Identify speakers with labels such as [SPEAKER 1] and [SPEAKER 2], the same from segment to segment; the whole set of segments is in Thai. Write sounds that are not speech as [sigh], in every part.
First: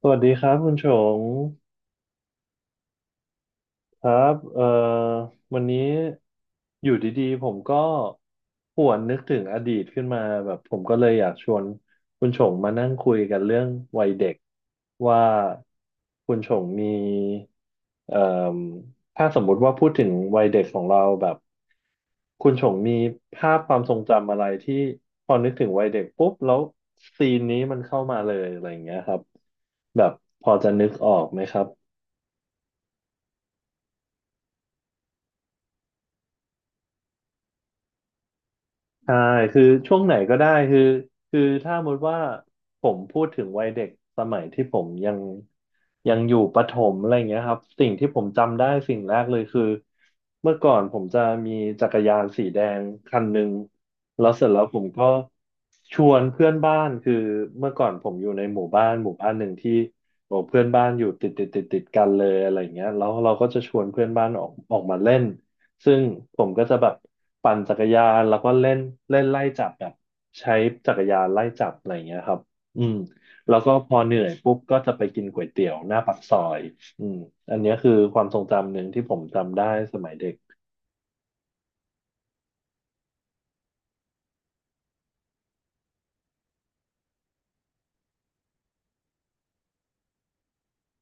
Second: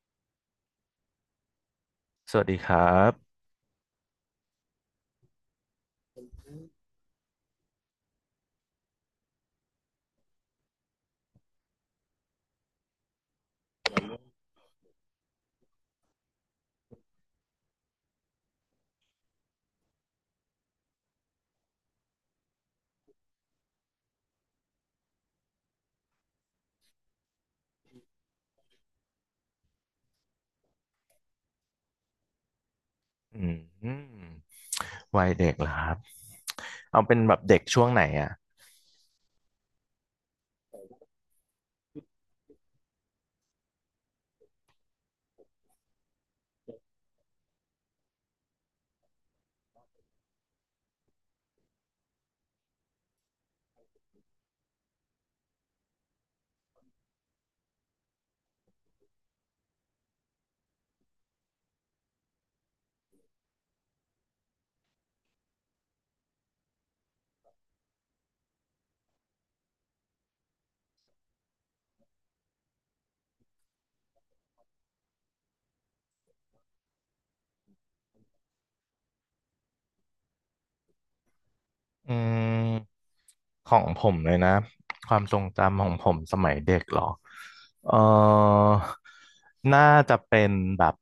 [SPEAKER 1] สวัสดีครับคุณชง
[SPEAKER 2] สวัสดีครับ
[SPEAKER 1] ครับวันนี้อยู่ดีๆผมก็หวนนึกถึงอดีตขึ้นมาแบบผมก็เลยอยากชวนคุณชงมานั่งคุยกันเรื่องวัยเด็กว่าคุณชงมีเอ่มถ้าสมมุติว่าพูดถึงวัยเด็กของเราแบบคุณชงมีภาพความทรงจำอะไรที่พอนึกถึงวัยเด็กปุ๊บแล้วซีนนี้มันเข้ามาเลยอะไรอย่างเงี้ยครับแบบพอจะนึกออกไหมครับ
[SPEAKER 2] อืมวัยเด็กเหรอครับเอาเป็นแบบเด็กช่วงไหนอ่ะ
[SPEAKER 1] ใช่คือช่วงไหนก็ได้คือถ้าสมมติว่าผมพูดถึงวัยเด็กสมัยที่ผมยังอยู่ประถมอะไรอย่างเงี้ยครับสิ่งที่ผมจำได้สิ่งแรกเลยคือเมื่อก่อนผมจะมีจักรยานสีแดงคันหนึ่งแล้วเสร็จแล้วผมก็ชวนเพื่อนบ้านคือเมื่อก่อนผมอยู่ในหมู่บ้านหนึ่งที่โอ้เพื่อนบ้านอยู่ติดติดติดติดกันเลยอะไรอย่างเงี้ยแล้วเราก็จะชวนเพื่อนบ้านออกมาเล่น ซึ่งผมก็จะแบบปั่นจักรยานแล้วก็เล่นเล่นไล่จับแบบใช้จักรยานไล่จับอะไรอย่างเงี้ยครับอืมแล้วก็พอเหนื่อยปุ๊บก็จะไปกินก๋วยเตี๋ยวหน้าปากซอยอืมอันเนี้ยคือความทรงจำหนึ่งที่ผมจำได้สมัยเด็ก
[SPEAKER 2] อืมของผมเลยนะความทรงจำของผมสมัยเด็กเหรอเออน่าจะเป็นแบบ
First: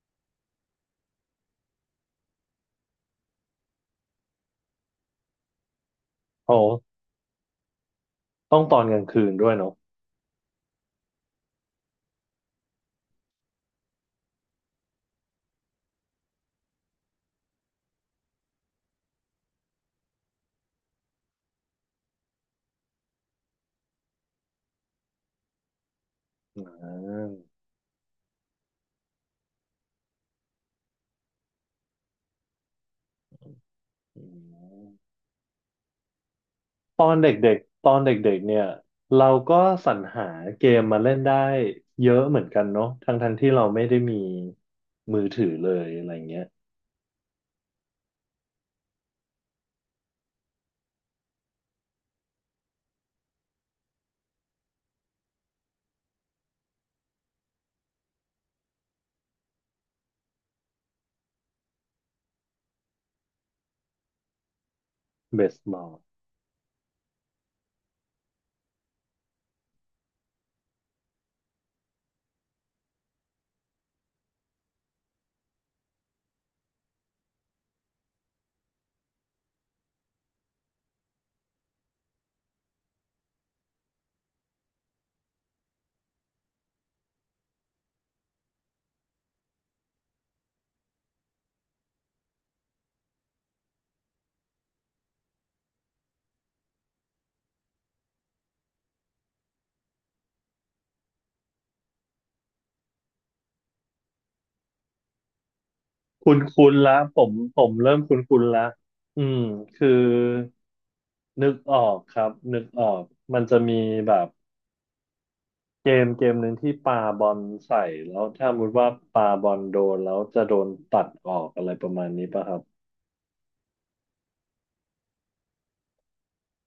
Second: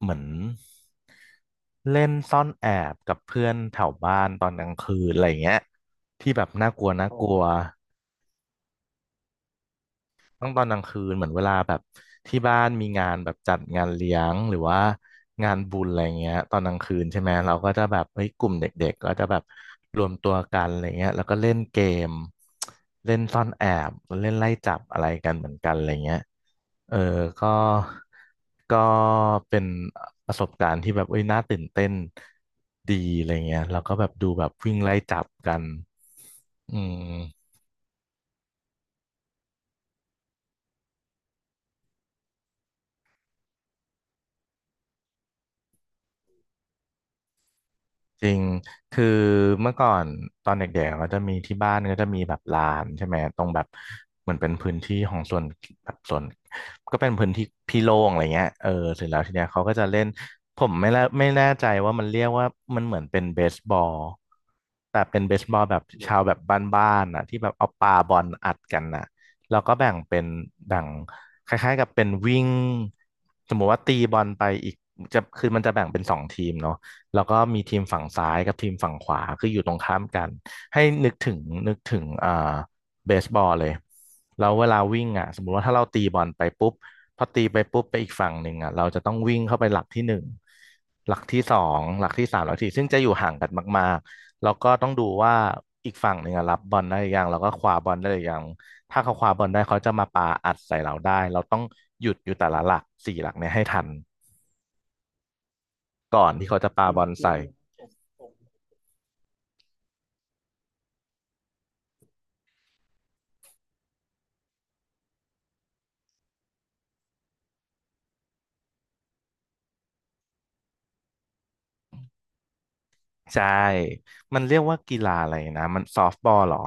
[SPEAKER 2] เหมือนเล่นซ่อนแอบกับเพื่อนแถวบ้านตอนกลางคืนอะไรอย่างเงี้ยที่แบบ
[SPEAKER 1] โอ้
[SPEAKER 2] น่ากลัวน่ากลัว
[SPEAKER 1] ต้องตอนกลางคืนด้วยเนาะ
[SPEAKER 2] ต้องตอนกลางคืนเหมือนเวลาแบบที่บ้านมีงานแบบจัดงานเลี้ยงหรือว่างานบุญอะไรเงี้ยตอนกลางคืนใช่ไหมเราก็จะแบบเฮ้ยกลุ่มเด็กๆก็จะแบบรวมตัวกันอะไรเงี้ยแล้วก็เล่นเกมเล่นซ่อนแอบเล่นไล่จับอะไรกันเหมือนกันอะไรเงี้ย
[SPEAKER 1] อ่า
[SPEAKER 2] เออก็ก็เป็นประสบการณ์ที่แบบเอ้ยน่าตื่นเต้นดีอะไรเงี้ยเราก็แบบ
[SPEAKER 1] อื
[SPEAKER 2] ดูแบบวิ่งไล่
[SPEAKER 1] ม
[SPEAKER 2] จับกันอื
[SPEAKER 1] ตอนเด
[SPEAKER 2] ม
[SPEAKER 1] ็กๆตอนเด็กๆเนี่ยเราก็สรรหาเกมมาเล่นได้เยอะเหมือนกันเนาะทั้งๆที่เราไม่ได้มีมือถือเลยอะไรเงี้ย
[SPEAKER 2] จริง คือเมื่อก่อนตอนเด็กๆก็จะมีที่บ้านก็จะมีแบบลานใช่ไหมตรงแบบเหมือนเป็นพื้นที่ของส่วนแบบส่วนก็เป็นพื้นที่พี่โล่งอะไรเงี้ยเออเสร็จแล้วทีเนี้ยเขาก็จะเล่นผมไม่แน่ใจว่ามันเรียกว่ามันเหมือนเป็นเบสบอลแต่เป็นเบ
[SPEAKER 1] เบ
[SPEAKER 2] สบ
[SPEAKER 1] ส
[SPEAKER 2] อล
[SPEAKER 1] บ
[SPEAKER 2] แบ
[SPEAKER 1] อ
[SPEAKER 2] บ
[SPEAKER 1] ล
[SPEAKER 2] ชาวแบบบ้านๆอ่ะที่แบบเอาปาบอลอัดกันน่ะแล้วก็แบ่งคล้ายๆกับเป็นวิ่งสมมติว่าตีบอลไปอีกจะคือมันจะแบ่งเป็นสองทีมเนาะ แล้วก็มีทีมฝั่งซ้ายกับทีมฝั่งขวาคืออยู่ตรงข้ามกันให้นึกถึงเบสบอลเลยแล้วเวลาวิ่งอ่ะสมมุติว่าถ้าเราตีบอลไปปุ๊บพอตีไปปุ๊บไปอีกฝั่งหนึ่งอ่ะเราจะต้องวิ่งเข้าไปหลักที่หนึ่งหลักที่สองหลักที่สามหลักที่สี่ซึ่งจะอยู่ห่างกันมากๆแล้วก็ต้องดูว่าอีกฝั่งหนึ่งอะรับบอลได้หรือยังแล้วก็คว้าบอลได้หรือยังถ้าเขาคว้าบอลได้เขาจะมาปาอัดใส่เราได้เราต้องหยุดอยู่แต่ละหลักสี่หลักเนี่ยให้ทันก่อ
[SPEAKER 1] คุ
[SPEAKER 2] น
[SPEAKER 1] ณ
[SPEAKER 2] ที่เขา
[SPEAKER 1] คุ
[SPEAKER 2] จะ
[SPEAKER 1] ณ
[SPEAKER 2] ปา
[SPEAKER 1] ละ
[SPEAKER 2] บอล
[SPEAKER 1] ผม
[SPEAKER 2] ใส่
[SPEAKER 1] ผมเริ่มคุณละอืมคือนึกออกครับนึกออกมันจะมีแบบเกมหนึ่งที่ปาบอลใส่แล้วถ้าสมมติว่าปาบอลโดนแล้วจะโดนตัดออกอะไรประมาณนี้ป่ะครับ
[SPEAKER 2] ใช่ มันเรียกว่ากีฬาอะไรนะ มันซอฟต์บอลเหรอ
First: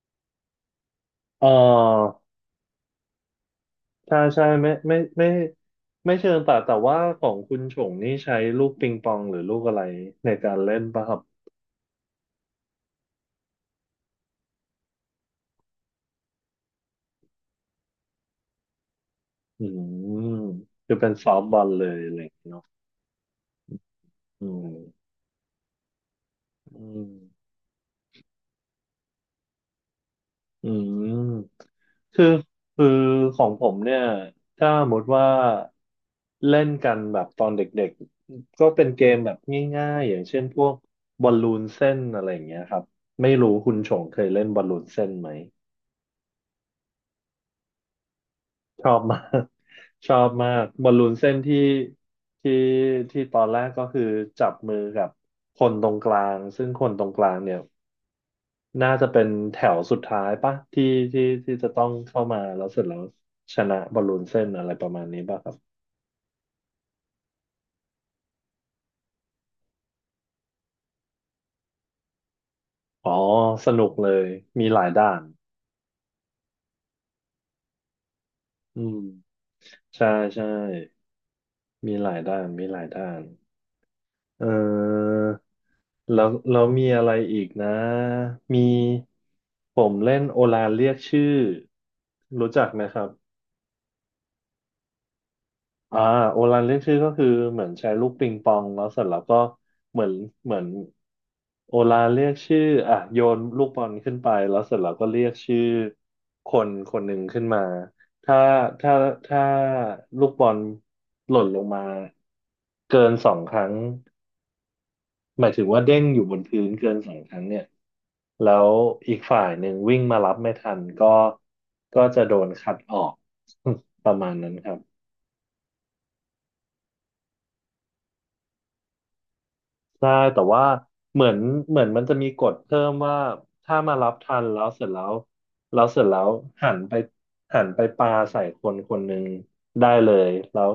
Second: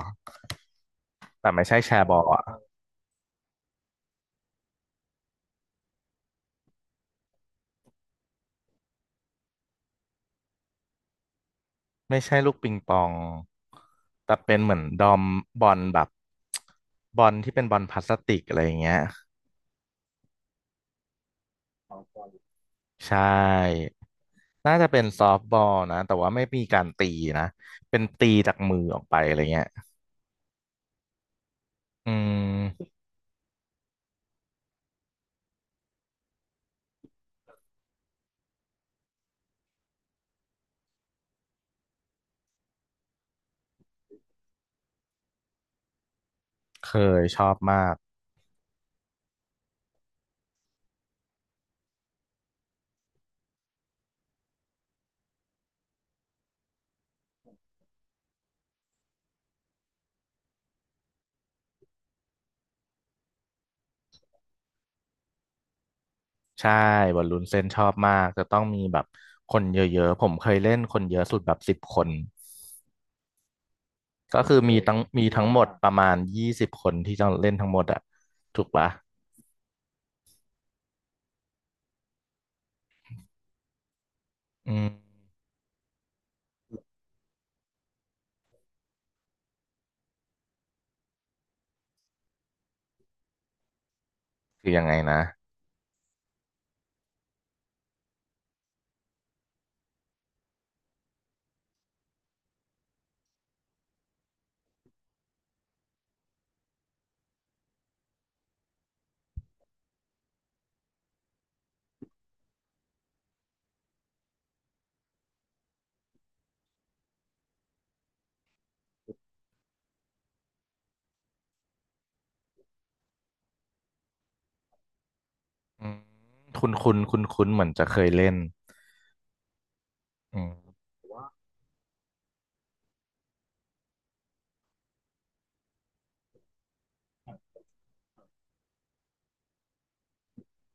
[SPEAKER 1] เอ
[SPEAKER 2] แต่ไม่ใช่แชร์
[SPEAKER 1] อ
[SPEAKER 2] บอลอ่ะ
[SPEAKER 1] ใช่ใช่ไม่ไม่ไม่ไม่เชิงตัดแต่ว่าของคุณฉงนี่ใช้ลูกปิงปองหรือลูกอะไรในการเล่นป่ะครับ
[SPEAKER 2] ไม่ใช่ลูกปิงปอง แต่เป็นเหมือนดอมบอลแบบบอลที่เป็นบอลพลาสติกอะไรอย่างเงี้ย
[SPEAKER 1] อืมคือเป็นซอฟต์บอลเลยอะไรอย่างเงี้ยเนาะ
[SPEAKER 2] ใช่
[SPEAKER 1] อื
[SPEAKER 2] น่าจะเป็น
[SPEAKER 1] ม
[SPEAKER 2] ซอฟต์บอลนะแต่ว่าไม่มีกา
[SPEAKER 1] อื
[SPEAKER 2] รตี
[SPEAKER 1] ม
[SPEAKER 2] นะ เป็นตีจากมือออกไปอะไรเงี้ย
[SPEAKER 1] อืม
[SPEAKER 2] อื
[SPEAKER 1] คือคือ
[SPEAKER 2] ม
[SPEAKER 1] ของผมเนี่ยถ้าสมมติว่าเล่นกันแบบตอนเด็กๆก็เป็นเกมแบบง่ายๆอย่างเช่นพวกบอลลูนเส้นอะไรอย่างเงี้ยครับไม่รู้คุณชงเคยเล่นบอลลูนเส้นไหม
[SPEAKER 2] เคยชอบมาก
[SPEAKER 1] ชอบมาก [laughs] ชอบมากบอลลูนเส้นที่ที่ตอนแรกก็คือจับมือกับคนตรงกลางซึ่งคนตรงกลางเนี่ย น่าจะเป็นแถวสุดท้ายปะที่จะต้องเข้ามาแล้วเสร็จแล้วชนะบอลลูนเส้นอะไรประมาณนี้ป่ะครับ
[SPEAKER 2] ใช่บอลลูนเส้นชอบมาก จะต้องมีแบบคนเยอะๆ ผมเคยเล่นคนเยอะสุดแบบ10 คน
[SPEAKER 1] อ๋อสนุกเลย
[SPEAKER 2] ก็คือ
[SPEAKER 1] มีหลายด้าน
[SPEAKER 2] มีทั้งหมดประมาณ20 คนที่จะเล่นทั้งหมดอะถูก
[SPEAKER 1] อื
[SPEAKER 2] ปะ
[SPEAKER 1] มใช่ใช่มีหลายด้านมีหลายด้านเ
[SPEAKER 2] อืม
[SPEAKER 1] ออแล้วมีอะไรอีกนะมีผมเล่นโอลานเรียกชื่อรู้จักไหมครับ
[SPEAKER 2] คือยังไงนะ
[SPEAKER 1] อ่าโอรันเรียกชื่อก็คือเหมือนใช้ลูกปิงปองแล้วเสร็จแล้วก็เหมือนเหมือนโอรันเรียกชื่ออ่ะโยนลูกบอลขึ้นไปแล้วเสร็จแล้วก็เรียกชื่อคนคนหนึ่งขึ้นมาถ้าถ้าถ้าลูกบอลหล่นลงมาเกินสองครั้งหมายถึงว่าเด้งอยู่บนพื้นเกินสองครั้งเนี่ยแล้วอีกฝ่ายหนึ่งวิ่งมารับไม่ทันก็จะโดนคัดออก [laughs] ประมาณนั้นครับ
[SPEAKER 2] อืมคุณเหมือนจะเคยเล่น
[SPEAKER 1] ใช่
[SPEAKER 2] อื
[SPEAKER 1] แต่
[SPEAKER 2] ม
[SPEAKER 1] ว่าเหมือนเหมือนมันจะมีกฎเพิ่มว่าถ้ามารับทันแล้วเสร็จแล้วแล้วเสร็จแล้วหันไปหันไปปาใส่คนคนหนึ่งได้เลยแล้ว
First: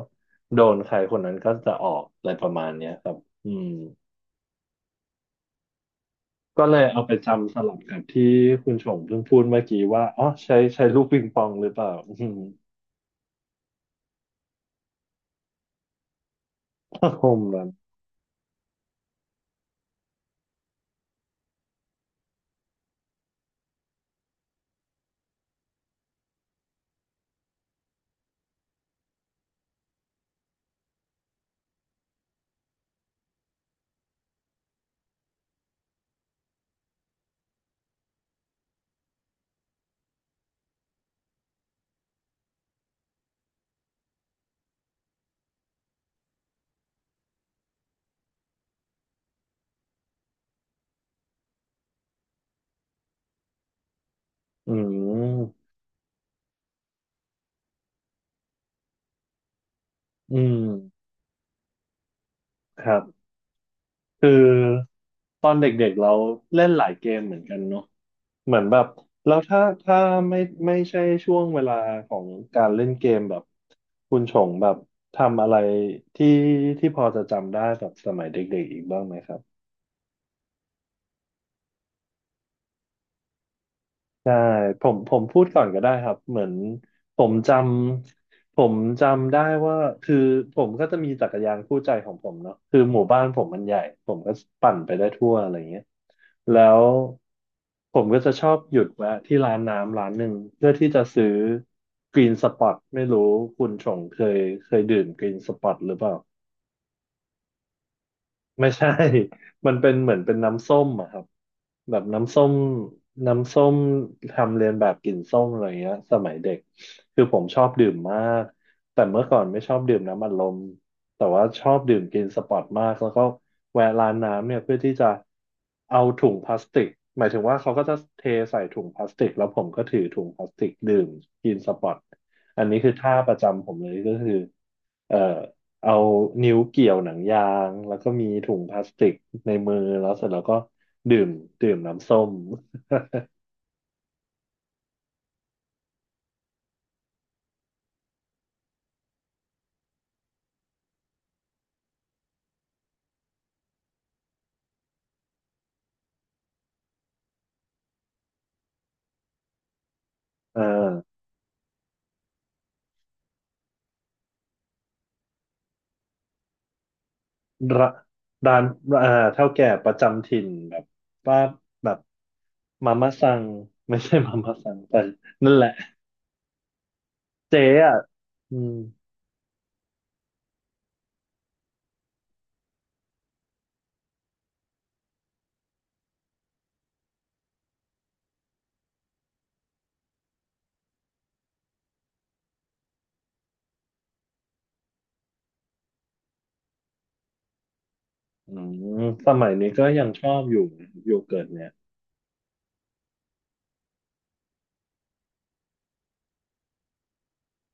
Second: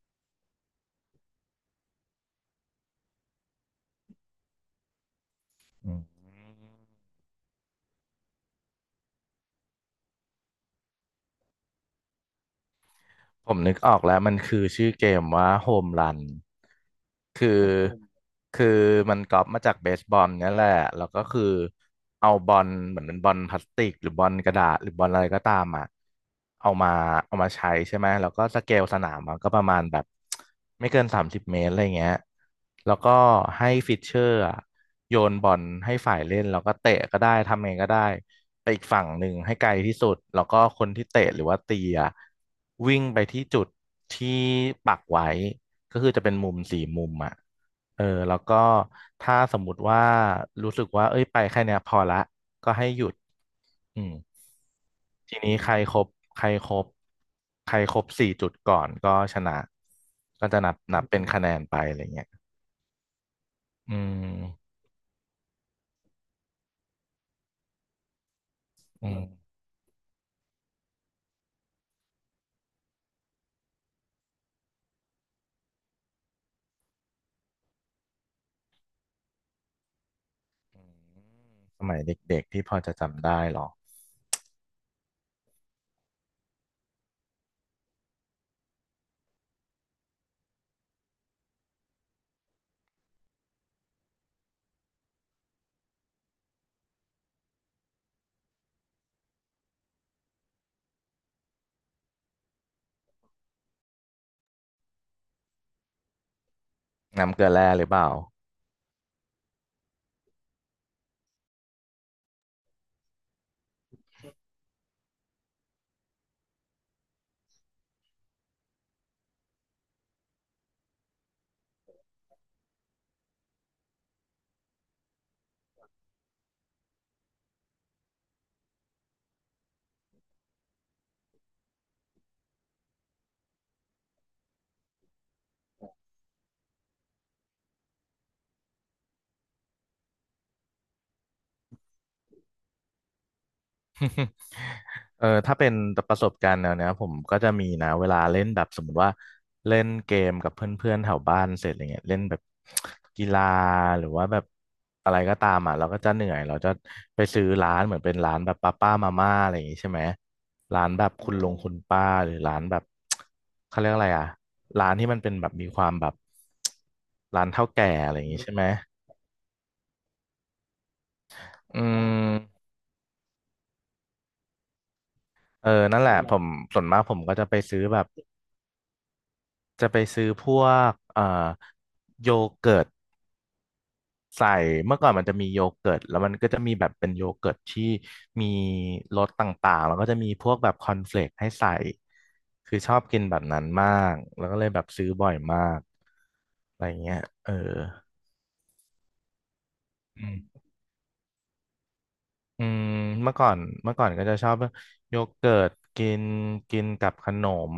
[SPEAKER 1] โดนใครคนนั้นก็จะออกอะไรประมาณเนี้ยครับอืม
[SPEAKER 2] อืม
[SPEAKER 1] ก็เลยเอาไปจำสลับกับที่คุณชงเพิ่งพูดเมื่อกี้ว่าอ๋อใช้ลูกปิงปองหรือเปล่าอืม
[SPEAKER 2] ผมนึกออกแล้วมันคือชื่อเกมว่าโฮมรัน
[SPEAKER 1] [laughs] ก็คง
[SPEAKER 2] คือ
[SPEAKER 1] แบบ
[SPEAKER 2] คือมันก๊อปมาจากเบสบอลเนี่ยแหละแล้วก็คือเอาบอลเหมือนเป็นบอลพลาสติกหรือบอลกระดาษหรือบอลอะไรก็ตามอ่ะเอามาเอามาใช้ใช่ไหมแล้วก็สเกลสนามมันก็ประมาณแบบไม่เกิน30 เมตรอะไรเงี้ยแล้วก็ให้ฟิชเชอร์อะโยนบอลให้ฝ่ายเล่นแล้วก็เตะก็ได้ทำไงก็ได้ไปอีกฝั่งหนึ่งให้ไกลที่สุดแล้วก็คนที่เตะหรือว่าตีอะวิ่งไปที่จุดที่ปักไว้ ก็คือจะเป็นมุมสี่มุมอ่ะเออ แล้วก็ถ้าสมมุติว่ารู้สึกว่าเอ้ยไปแค่เนี้ยพอละก็ให้หยุดอืม
[SPEAKER 1] อื
[SPEAKER 2] ทีนี้
[SPEAKER 1] ม
[SPEAKER 2] ใครครบ ใครครบสี่จุดก่อนก็ชนะ
[SPEAKER 1] อื
[SPEAKER 2] ก็
[SPEAKER 1] ม
[SPEAKER 2] จะนับเป็นคะแนนไปอะไรเงี้ย
[SPEAKER 1] ครับ
[SPEAKER 2] อืม
[SPEAKER 1] คือตอนเด็กๆเราเล่นหลายเกมเหมือนกันเนาะเหมือนแบบ
[SPEAKER 2] อื
[SPEAKER 1] แล้ว
[SPEAKER 2] ม
[SPEAKER 1] ถ้าไม่ไม่ใช่ช่วงเวลาของการเล่นเกมแบบคุณชงแบบทำอะไรที่ที่พอจะจำได้แบบสมัยเด็กๆอีกบ้างไหมครับ
[SPEAKER 2] สมัยเด็กๆที่พอจะจำได้หรอ
[SPEAKER 1] ใช่ผมพูดก่อนก็ได้ครับเหมือนผมจผมจำได้ว่าคือผมก็จะมีจักรยานคู่ใจของผมเนาะคือหมู่บ้านผมมันใหญ่ผมก็ปั่นไปได้ทั่วอะไรเงี้ยแล้วผมก็จะชอบหยุดแวะที่ร้านน้ำร้านหนึ่งเพื่อที่จะซื้อกรีนสปอตไม่รู้คุณชงเคยดื่มกรีนสปอตหรือเปล่า
[SPEAKER 2] น้ำเกลือแร่หรือเปล่า
[SPEAKER 1] ไม่ใช่ [laughs] มันเป็นเหมือนเป็นน้ำส้มอะครับแบบน้ำส้มทำเรียนแบบกลิ่นส้มอะไรเงี้ยสมัยเด็กคือผมชอบดื่มมากแต่เมื่อก่อนไม่ชอบดื่มน้ำอัดลมแต่ว่าชอบดื่มกินสปอร์ตมากแล้วก็แวะร้านน้ำเนี่ยเพื่อที่จะเอาถุงพลาสติกหมายถึงว่าเขาก็จะเทใส่ถุงพลาสติกแล้วผมก็ถือถุงพลาสติกดื่มกินสปอร์ตอันนี้คือท่าประจำผมเลยก็คือเอ่อ เอานิ้วเกี่ยวหนังยางแล้วก็มีถุงพลาสติกในมือแล้วเสร็จแล้วก็ดื่มดื่มน้ำส้ม
[SPEAKER 2] [laughs] เออถ้าเป็นประสบการณ์แนวเนี้ยผมก็จะมีนะเวลาเล่นแบบสมมติว่าเล่นเกมกับเพื่อนๆแถวบ้านเสร็จอะไรเงี้ยเล่นแบบกีฬาหรือว่าแบบอะไรก็ตามอ่ะเราก็จะเหนื่อยเราจะไปซื้อร้านเหมือนเป็นร้านแบบป้ามาม่าอะไรอย่างงี้ใช่ไหม
[SPEAKER 1] อ่
[SPEAKER 2] ร้านแบบ
[SPEAKER 1] า
[SPEAKER 2] คุณลุงคุณป้าหรือร้านแบบ [tsk] เขาเรียกอะไรอ่ะร้านที่มันเป็นแบบมีความแบบร้านเฒ่าแก่
[SPEAKER 1] ร้า
[SPEAKER 2] อะไรอย่างงี้ใช่
[SPEAKER 1] ร้า
[SPEAKER 2] ไหม
[SPEAKER 1] นเฒ่าแก่ประจำถิ่นแบบป้า
[SPEAKER 2] อื
[SPEAKER 1] แบบ
[SPEAKER 2] อม
[SPEAKER 1] มาม่าซังไม่ใช่มาม่าซังแต่นั่นแหละ
[SPEAKER 2] นั่นแหละผมส่วนมากผมก็จะไป
[SPEAKER 1] เจ๊
[SPEAKER 2] ซื้อแบ
[SPEAKER 1] อ่ะ
[SPEAKER 2] บ
[SPEAKER 1] อืม
[SPEAKER 2] จะไปซื้อพวกโยเกิร์ตใส่เมื่อก่อนมันจะมีโยเกิร์ตแล้วมันก็จะมีแบบเป็นโยเกิร์ตที่มีรสต่างๆแล้วก็จะมีพวกแบบคอนเฟลกให้ใส่คือชอบกินแบบนั้นมากแล้วก็เลยแบบซื้อบ่อยมากอะไรเงี้ยเออ
[SPEAKER 1] อืสมัยนี้ก็ยัง
[SPEAKER 2] อื
[SPEAKER 1] ชอบอ
[SPEAKER 2] ม
[SPEAKER 1] ยู่นะโยเกิร์ตเนี่ย
[SPEAKER 2] อืมเมื่อก่อนเมื่อก่อนก็จะชอบโยเกิร์ตกินกินกับขนม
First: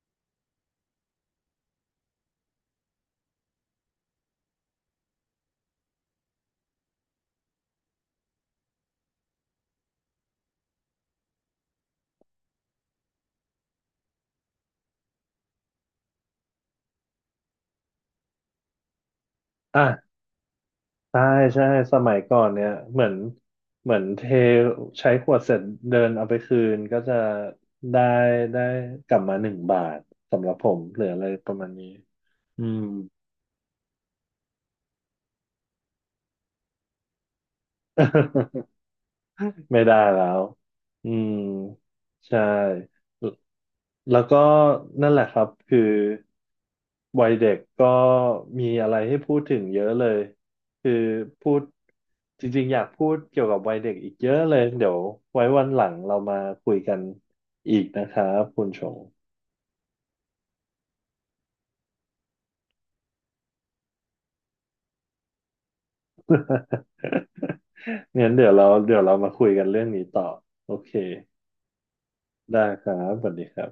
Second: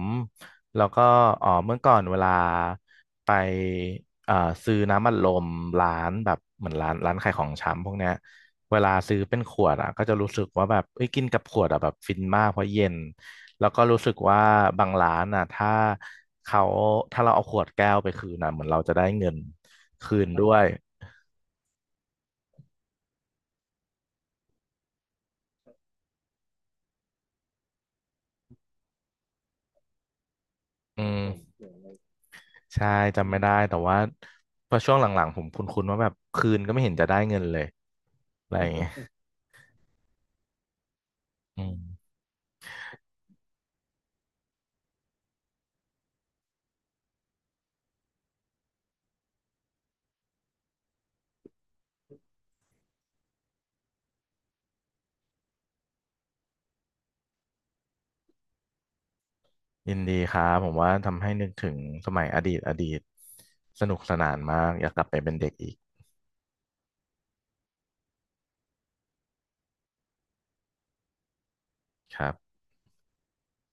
[SPEAKER 2] แล้วก็อ๋อเมื่อก่อนเวลาไปเอ่อซื้อน้ำอัดลมร้านแบบเหมือนร้านขายของชำพวกเนี้ยเวลาซื้อเป็นขวดอ่ะก็จะรู้สึกว่าแบบเอ้ยกินกับขวดอ่ะแบบฟินมากเพราะเย็นแล้วก็รู้สึกว่าบางร้านอ่ะเขาถ้าเราเอาขวดแก้วไปคืนอ่ะเหมือนเราจะได้เงิน
[SPEAKER 1] อ่ะ
[SPEAKER 2] คืนด้วย
[SPEAKER 1] ใช่ใช่สมัยก่อนเนี่ยเหมือนเทใช้ขวดเสร็จเดินเอาไปคืนก็จะได้ได้กลับมา1 บาทสำหรับผมเห
[SPEAKER 2] อื
[SPEAKER 1] ลืออะ
[SPEAKER 2] ม
[SPEAKER 1] ไรประมาณนี้อืม
[SPEAKER 2] ใช่จำไม่ได้แต่ว่าพอช่วงหลังๆผมคุ้นๆว่าแบบคืนก็ไม่เห็นจะได้เงินเลยอะไรอย่าง
[SPEAKER 1] [laughs]
[SPEAKER 2] เงี้ย
[SPEAKER 1] ไม่ได้แล้วอืม
[SPEAKER 2] อืม
[SPEAKER 1] ใช่ แล้วก็นั่นแหละครับคือวัยเด็กก็มีอะไรให้พูดถึงเยอะเลยคือพูดจริงๆอยากพูดเกี่ยวกับวัยเด็กอีกเยอะเลยเดี๋ยวไว้วันหลังเรามาคุยกันอีกนะครับคุณชง
[SPEAKER 2] ยินดีครับผมว่าทำให้นึกถึงสมัยอดีตอดีตสนุกสนานมากอยากกลับไปเป็นเด็กอีก
[SPEAKER 1] [laughs] งั้นเดี๋ยวเรามาคุยกันเรื่องนี้ต่อโอเค
[SPEAKER 2] ครับ
[SPEAKER 1] ได้ครับสวัสดีครับ